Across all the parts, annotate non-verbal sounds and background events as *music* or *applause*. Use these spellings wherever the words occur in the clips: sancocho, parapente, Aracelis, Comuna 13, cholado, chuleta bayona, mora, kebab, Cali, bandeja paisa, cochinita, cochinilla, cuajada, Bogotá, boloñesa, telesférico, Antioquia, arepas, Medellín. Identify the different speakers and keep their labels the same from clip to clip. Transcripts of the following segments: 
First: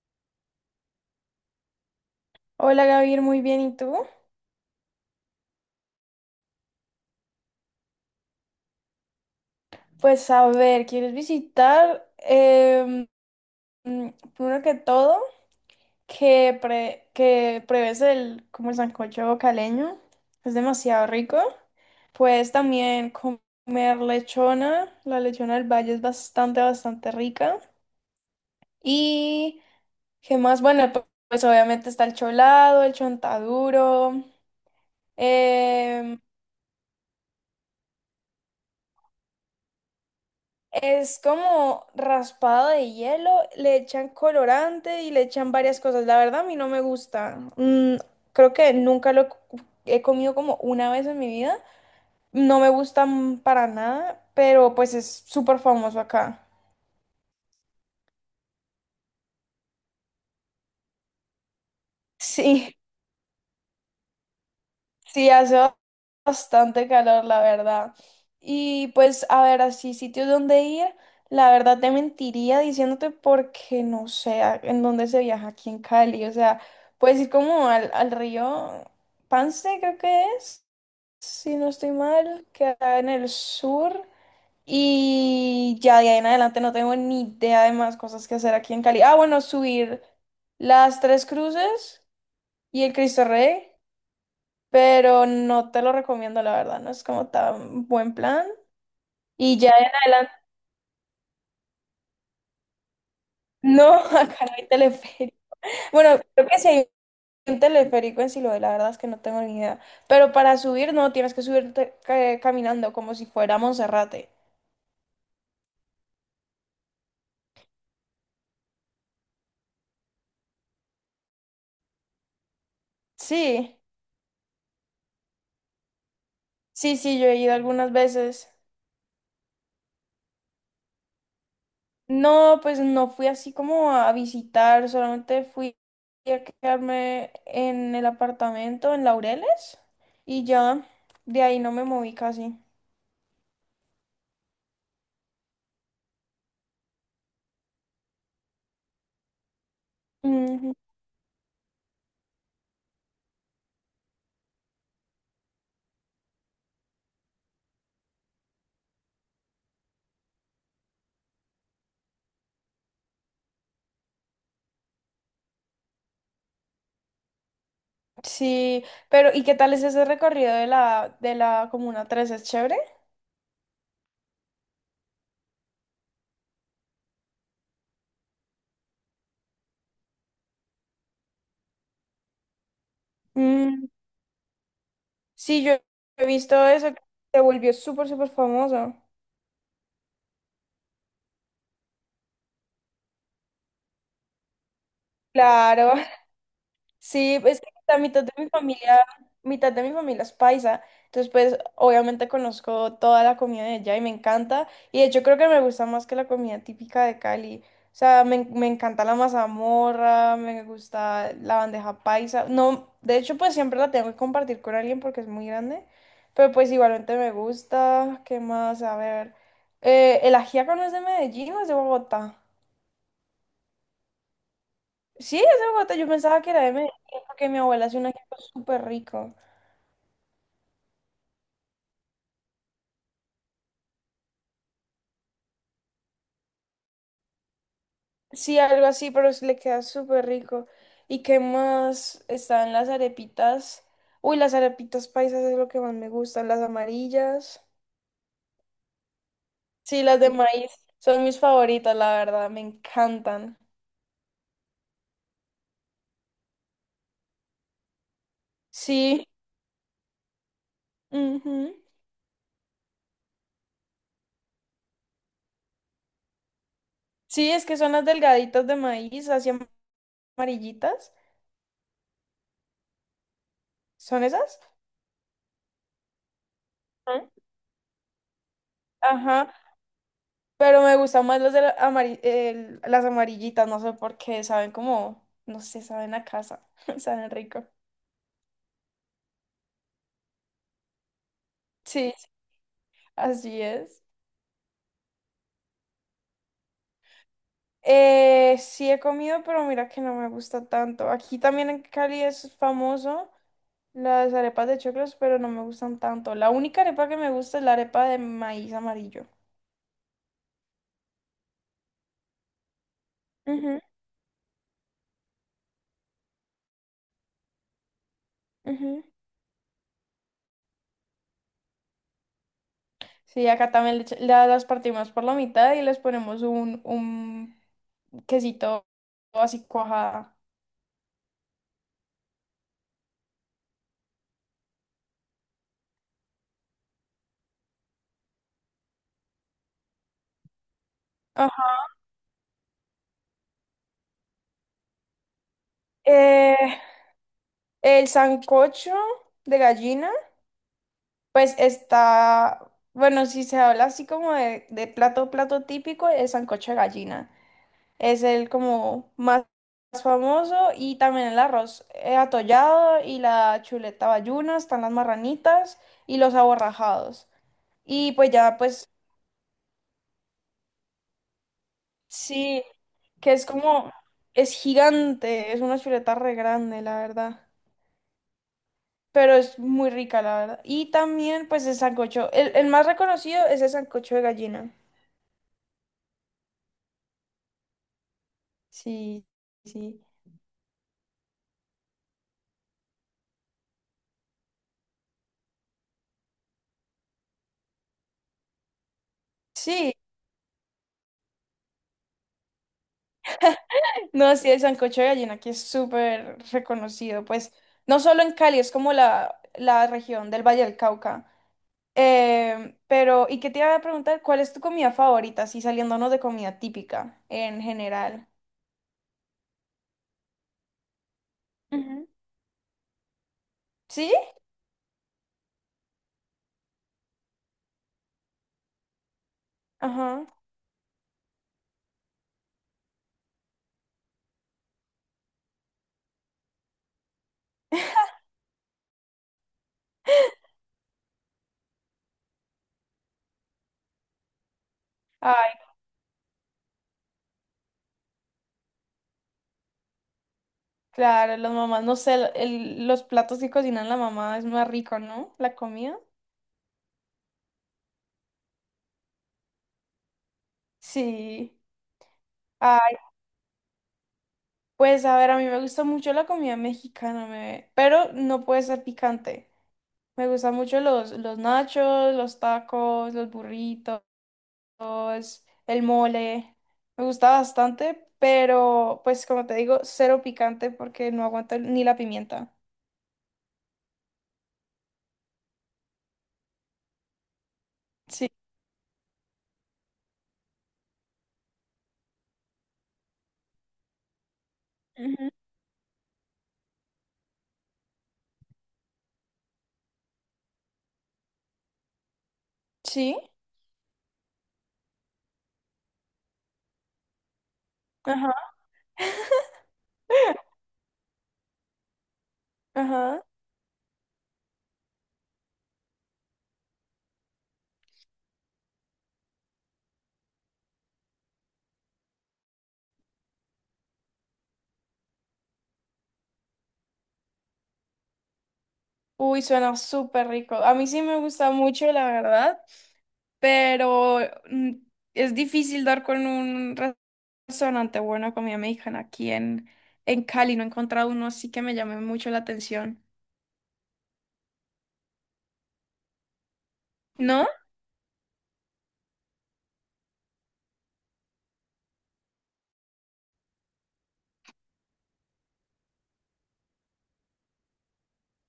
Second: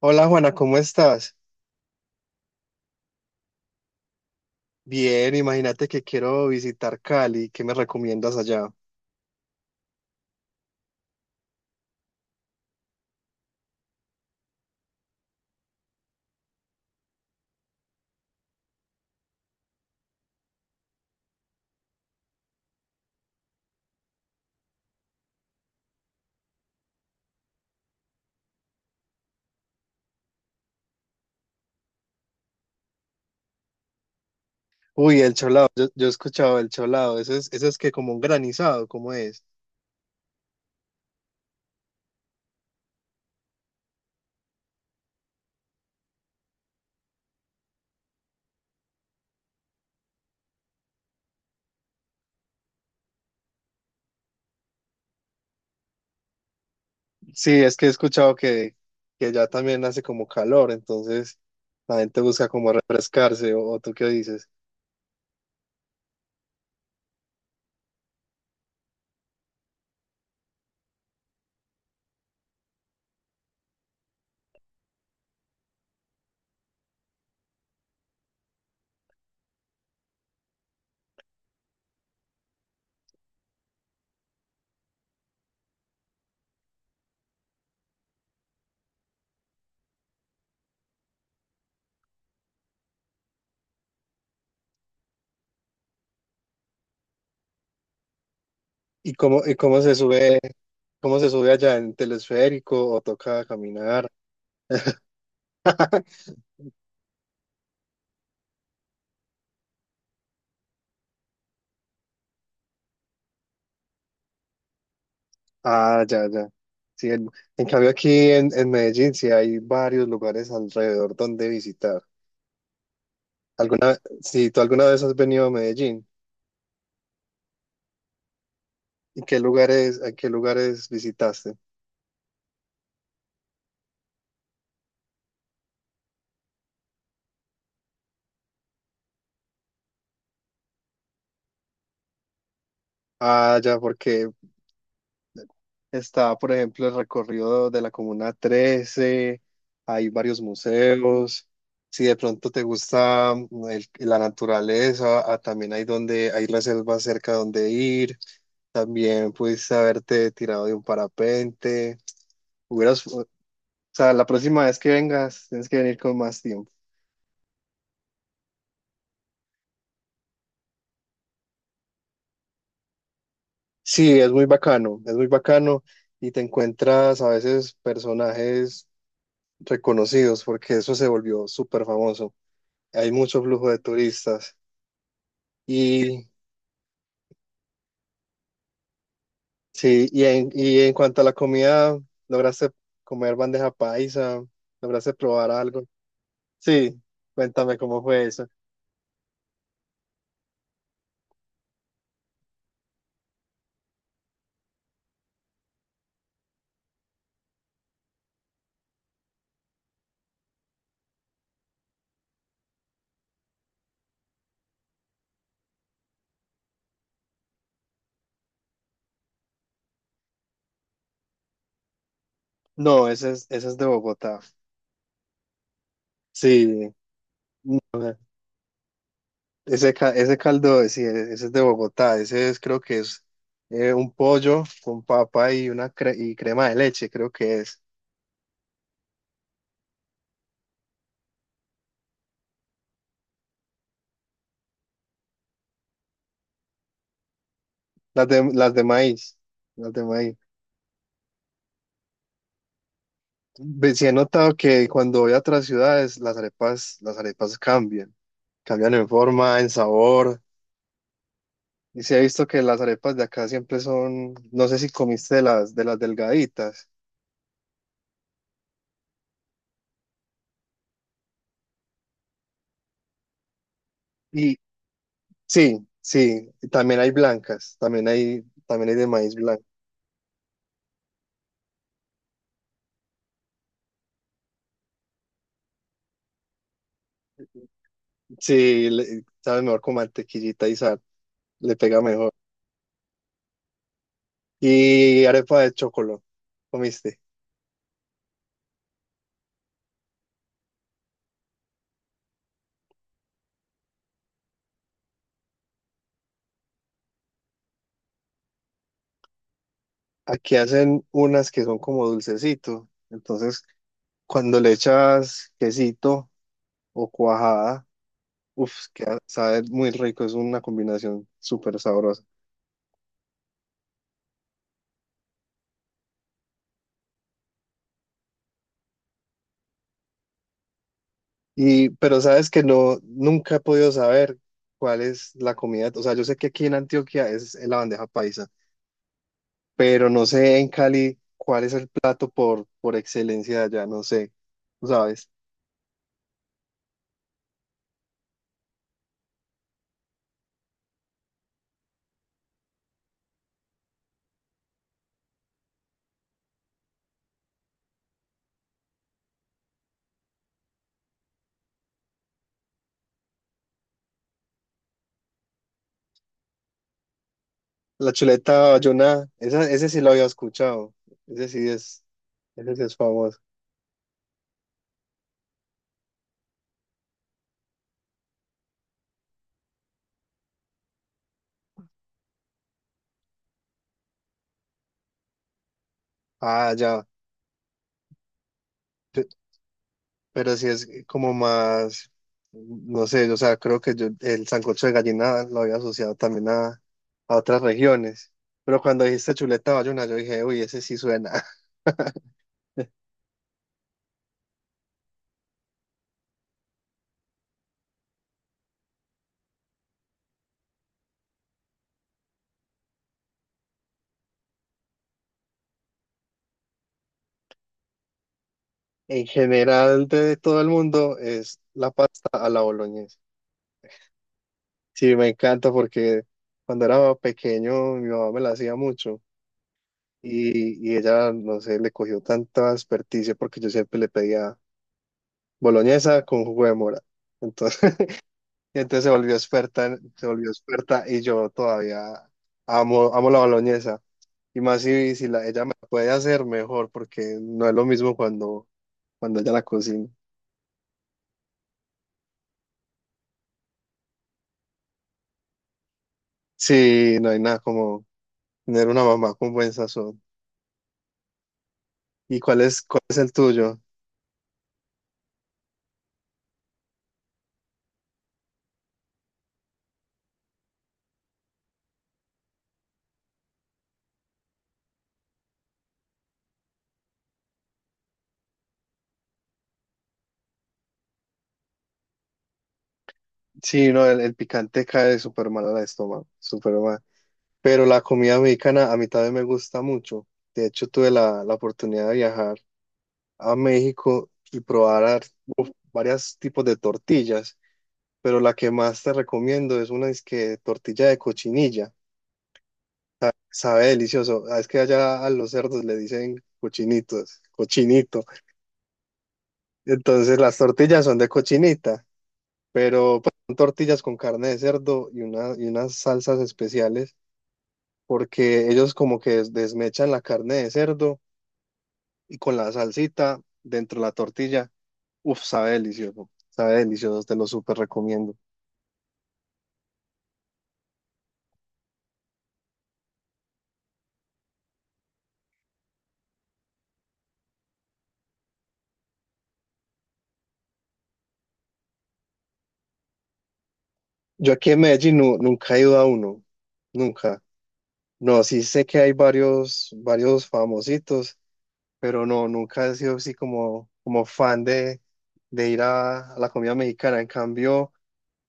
Speaker 1: Hola Juana, ¿cómo estás?
Speaker 2: Hola Gabriel, muy bien, ¿y tú?
Speaker 1: Bien, imagínate que quiero visitar Cali, ¿qué me recomiendas allá?
Speaker 2: Pues a ver, ¿quieres visitar? Mm, Primero que todo, que, que pruebes como el sancocho caleño, es demasiado rico. Puedes también comer lechona, la lechona del valle es bastante, bastante rica. Y, ¿qué más? Bueno, pues, obviamente está el cholado, el chontaduro,
Speaker 1: Uy, el cholado, yo he
Speaker 2: em,
Speaker 1: escuchado el cholado, eso es que como un granizado, ¿cómo es?
Speaker 2: es como raspado de hielo, le echan colorante y le echan varias cosas. La verdad, a mí no me gusta. Creo que nunca he comido como una vez en mi vida. No me gusta para nada, pero pues es súper famoso acá.
Speaker 1: Sí, es que he escuchado que allá también hace como calor, entonces la gente busca como
Speaker 2: Sí.
Speaker 1: refrescarse, o tú qué dices.
Speaker 2: Sí, hace bastante calor, la verdad. Y pues, a ver, así sitios donde ir, la verdad te mentiría diciéndote porque no sé en dónde se viaja aquí en Cali. O sea, puedes ir como al río Pance, creo que es, si no estoy mal, que está en el sur. Y ya de ahí en adelante no tengo ni idea de más cosas que hacer aquí en Cali. Ah, bueno, subir las Tres Cruces y el Cristo Rey, pero no te lo recomiendo, la verdad, no es como tan buen plan.
Speaker 1: Y
Speaker 2: Y ya en adelante,
Speaker 1: cómo se sube allá en telesférico o toca
Speaker 2: no, *laughs*
Speaker 1: caminar?
Speaker 2: acá no hay teleférico. Bueno,
Speaker 1: *laughs*
Speaker 2: creo que sí hay un teleférico en Siloé, la verdad es que no tengo ni idea. Pero para subir, no, tienes que subirte caminando como si fuera Monserrate.
Speaker 1: Ah, ya, ya. Sí, en cambio aquí en Medellín sí hay varios lugares alrededor donde visitar.
Speaker 2: Sí,
Speaker 1: ¿Alguna, si tú alguna vez has venido a Medellín,
Speaker 2: sí, sí, yo he ido algunas veces.
Speaker 1: ¿y qué lugares, a qué lugares visitaste?
Speaker 2: No, pues no fui así como a visitar, solamente fui a quedarme en el apartamento en Laureles y ya de ahí no me moví casi.
Speaker 1: Ah, ya, porque está, por ejemplo, el recorrido de la Comuna 13, hay varios
Speaker 2: Ujú.
Speaker 1: museos. Si de pronto te gusta la naturaleza, ah, también hay donde hay reservas cerca donde ir. También pudiste haberte tirado de un parapente. Hubieras, o sea, la próxima vez que vengas, tienes que venir con más tiempo.
Speaker 2: Sí, pero ¿y qué tal es ese recorrido de la Comuna 3? ¿Es chévere?
Speaker 1: Sí, es muy bacano y te encuentras a veces personajes reconocidos porque eso se volvió súper famoso. Hay mucho flujo de
Speaker 2: Mm,
Speaker 1: turistas
Speaker 2: sí, yo he
Speaker 1: y
Speaker 2: visto eso, que se volvió súper, súper famoso.
Speaker 1: sí, y y en cuanto a la comida, ¿lograste comer bandeja paisa? ¿Lograste probar algo?
Speaker 2: Claro.
Speaker 1: Sí,
Speaker 2: Sí, es que
Speaker 1: cuéntame
Speaker 2: la
Speaker 1: cómo
Speaker 2: mitad
Speaker 1: fue
Speaker 2: de
Speaker 1: eso.
Speaker 2: mi familia, mitad de mi familia es paisa, entonces pues obviamente conozco toda la comida de allá y me encanta, y de hecho creo que me gusta más que la comida típica de Cali. O sea, me encanta la mazamorra, me gusta la bandeja paisa, no, de hecho pues siempre la tengo que compartir con alguien porque es muy grande, pero pues igualmente me gusta. ¿Qué más? A ver, ¿el ajiaco no es de Medellín o es de Bogotá?
Speaker 1: No, ese es de Bogotá.
Speaker 2: Sí, es de Bogotá, yo pensaba que era de Medellín
Speaker 1: Sí,
Speaker 2: porque mi abuela hace un
Speaker 1: no,
Speaker 2: ajiaco súper rico.
Speaker 1: Ese caldo, sí, e, ese es de Bogotá, ese es, creo que es un pollo con papa y una y crema de leche, creo que es.
Speaker 2: Sí, algo así, pero le queda súper rico. ¿Y qué más? Están las arepitas. Uy, las arepitas paisas es lo que más me gustan, las amarillas.
Speaker 1: Las de maíz, las de
Speaker 2: Sí, las de
Speaker 1: maíz.
Speaker 2: maíz son mis favoritas, la verdad, me encantan.
Speaker 1: Sí he notado que cuando voy a otras ciudades, las arepas cambian, cambian en
Speaker 2: Sí,
Speaker 1: forma, en sabor.
Speaker 2: ujú.
Speaker 1: Y sí he visto que las arepas de acá siempre son, no sé si comiste de de las delgaditas.
Speaker 2: Sí, es que son las delgaditas de maíz, así amarillitas. ¿Son
Speaker 1: Y
Speaker 2: esas?
Speaker 1: sí, sí, y también hay
Speaker 2: Ujú.
Speaker 1: blancas, también hay de maíz
Speaker 2: Ajá,
Speaker 1: blanco.
Speaker 2: pero me gustan más las de las amarillitas, no sé por qué, saben como, no sé, saben a casa, *laughs* saben rico.
Speaker 1: Sí, sabe mejor con mantequillita y sal, le pega
Speaker 2: Sí.
Speaker 1: mejor.
Speaker 2: Así es.
Speaker 1: Y arepa de chocolate, ¿comiste?
Speaker 2: Sí he comido, pero mira que no me gusta tanto. Aquí también en Cali es famoso las arepas de choclos, pero no me gustan tanto. La única arepa que me gusta es la arepa de maíz amarillo.
Speaker 1: Aquí hacen unas que son como dulcecito, entonces
Speaker 2: Ujú,
Speaker 1: cuando le echas quesito o cuajada, uff,
Speaker 2: ujú.
Speaker 1: queda, sabe muy rico, es una combinación súper sabrosa.
Speaker 2: Sí, acá también las partimos por la mitad y les ponemos un quesito así cuajada.
Speaker 1: Y, pero sabes que no, nunca he podido saber cuál es la comida, o sea, yo sé que aquí en Antioquia es la bandeja paisa pero no sé en Cali cuál es
Speaker 2: Ajá.
Speaker 1: el plato por excelencia de allá, no sé, ¿tú ¿sabes?
Speaker 2: Eh, el sancocho de gallina. Pues está, bueno, si se habla así como de plato, plato típico, el sancocho de gallina. Es el como más famoso y también el arroz atollado y la chuleta bayuna, están las marranitas y los aborrajados. Y
Speaker 1: La
Speaker 2: pues ya,
Speaker 1: chuleta
Speaker 2: pues
Speaker 1: bayona, esa, ese sí lo había escuchado, ese sí es,
Speaker 2: sí,
Speaker 1: ese sí es
Speaker 2: que
Speaker 1: famoso.
Speaker 2: es como, es gigante, es una chuleta re grande, la verdad. Pero es muy rica, la verdad. Y también, pues, el sancocho. El más reconocido es el sancocho de gallina.
Speaker 1: Ah, ya,
Speaker 2: Sí,
Speaker 1: pe-
Speaker 2: sí.
Speaker 1: pero sí es como más, no sé, o sea, creo que yo el sancocho de gallina lo había asociado también a otras regiones. Pero cuando dijiste chuleta
Speaker 2: Sí,
Speaker 1: bayona, yo dije, uy, ese sí suena. *laughs*
Speaker 2: no, sí, el sancocho de gallina que es súper reconocido, pues no solo en Cali, es como la región del Valle del Cauca. Pero, ¿y qué te iba a preguntar? ¿Cuál es tu comida favorita? Así saliéndonos de comida típica en general.
Speaker 1: En general de todo el mundo es la
Speaker 2: Ujú.
Speaker 1: pasta a la boloñesa.
Speaker 2: ¿Sí?
Speaker 1: Sí, me encanta porque cuando era pequeño mi mamá me la hacía mucho
Speaker 2: Ajá.
Speaker 1: y ella, no sé, le cogió tanta experticia porque yo siempre le pedía boloñesa con jugo de mora. Entonces, *laughs* y entonces se volvió experta, se volvió experta y yo todavía amo, amo la boloñesa. Y más si
Speaker 2: Ay,
Speaker 1: ella me la puede hacer mejor porque no es lo mismo cuando ella la cocina.
Speaker 2: claro, las mamás, no sé, los platos que cocinan la mamá es más rico, ¿no? La comida.
Speaker 1: Sí, no hay nada como tener una mamá con buen sazón.
Speaker 2: Sí.
Speaker 1: ¿Y cuál es el tuyo?
Speaker 2: Pues a ver, a mí me gusta mucho la comida mexicana, pero no puede ser picante. Me gustan mucho los nachos, los tacos, los burritos, el mole. Me gusta bastante, pero pues como te digo, cero picante porque no aguanto ni la pimienta.
Speaker 1: Sí, no, el picante cae súper mal al estómago, súper mal. Pero la
Speaker 2: Sí.
Speaker 1: comida mexicana a mí también me gusta mucho. De hecho, tuve la oportunidad de viajar a México y probar
Speaker 2: Ujú.
Speaker 1: varios tipos de tortillas, pero la que más te recomiendo es una es que tortilla de cochinilla.
Speaker 2: Sí.
Speaker 1: Sabe delicioso. Ah, es que allá a los cerdos le dicen cochinitos, cochinito.
Speaker 2: Ajá.
Speaker 1: Entonces las
Speaker 2: *laughs*
Speaker 1: tortillas son de cochinita, pero
Speaker 2: Ajá.
Speaker 1: pues, son tortillas con carne de cerdo y unas salsas especiales porque ellos como que desmechan la carne de cerdo y con la salsita dentro de la tortilla, uff, sabe delicioso, te lo súper recomiendo.
Speaker 2: Uy, suena súper rico. A mí sí me gusta mucho, la verdad, pero mm, es difícil dar con un restaurante bueno de comida mexicana aquí en Cali. No he encontrado uno así que me llame mucho la atención.
Speaker 1: Yo aquí en Medellín nunca he ido a uno, nunca.
Speaker 2: ¿No?
Speaker 1: No, sí sé que hay varios, varios famositos, pero no, nunca he sido así como, como fan de ir a la comida mexicana. En cambio,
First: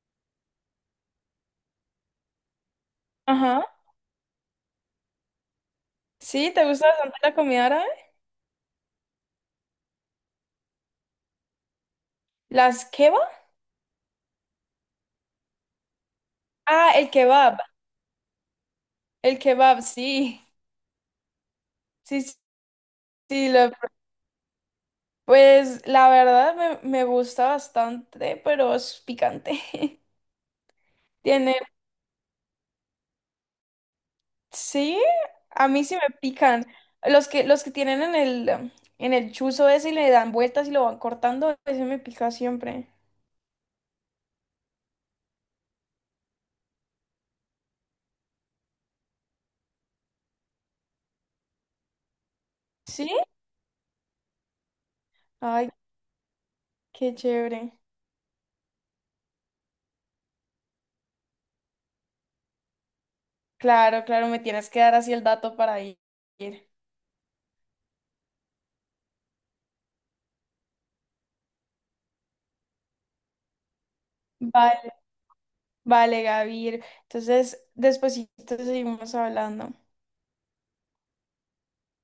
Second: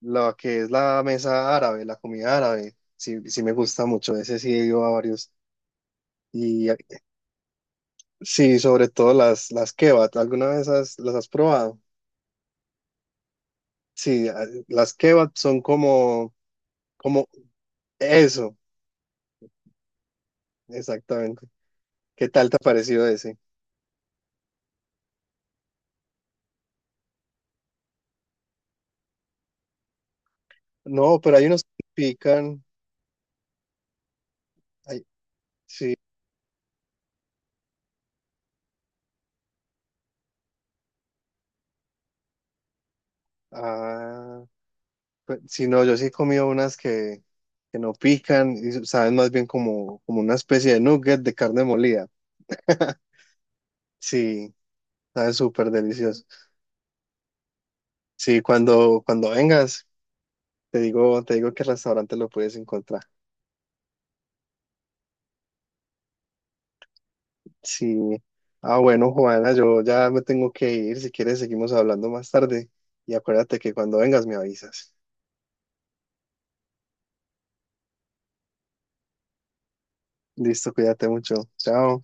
Speaker 1: lo que es la mesa árabe, la comida árabe, sí, sí me
Speaker 2: Ajá.
Speaker 1: gusta mucho, ese sí he ido a varios.
Speaker 2: Sí, ¿te
Speaker 1: Y
Speaker 2: gusta bastante la comida árabe?
Speaker 1: sí, sobre todo las kebab. ¿Alguna vez las has probado?
Speaker 2: ¿Las kebab?
Speaker 1: Sí, las kebab son como,
Speaker 2: Ah, el
Speaker 1: como
Speaker 2: kebab.
Speaker 1: eso,
Speaker 2: El kebab, sí.
Speaker 1: exactamente.
Speaker 2: Sí,
Speaker 1: ¿Qué
Speaker 2: sí,
Speaker 1: tal te ha parecido ese?
Speaker 2: sí, lo pues la verdad me gusta bastante, pero es picante. *laughs*
Speaker 1: No, pero hay
Speaker 2: Tiene,
Speaker 1: unos que pican.
Speaker 2: sí,
Speaker 1: Hay-
Speaker 2: a mí
Speaker 1: sí,
Speaker 2: sí me pican. Los que tienen en en el chuzo ese y le dan vueltas y lo van cortando, ese me pica siempre.
Speaker 1: ah, pues, sí, no, yo sí he comido unas que no pican y saben más bien como, como una especie de nugget de carne molida. *laughs*
Speaker 2: ¿Sí?
Speaker 1: Sí, sabe súper
Speaker 2: Ay,
Speaker 1: delicioso.
Speaker 2: qué chévere.
Speaker 1: Sí, cuando vengas, te digo qué restaurante lo puedes encontrar.
Speaker 2: Claro, claro, me tienes que dar así el dato para ir.
Speaker 1: Sí. Ah, bueno, Juana, yo ya me tengo que ir. Si quieres, seguimos hablando más tarde. Y acuérdate que cuando vengas me
Speaker 2: Vale,
Speaker 1: avisas.
Speaker 2: vale, Gavir. Entonces, despuesito seguimos hablando.
Speaker 1: Listo, cuídate mucho. Chao.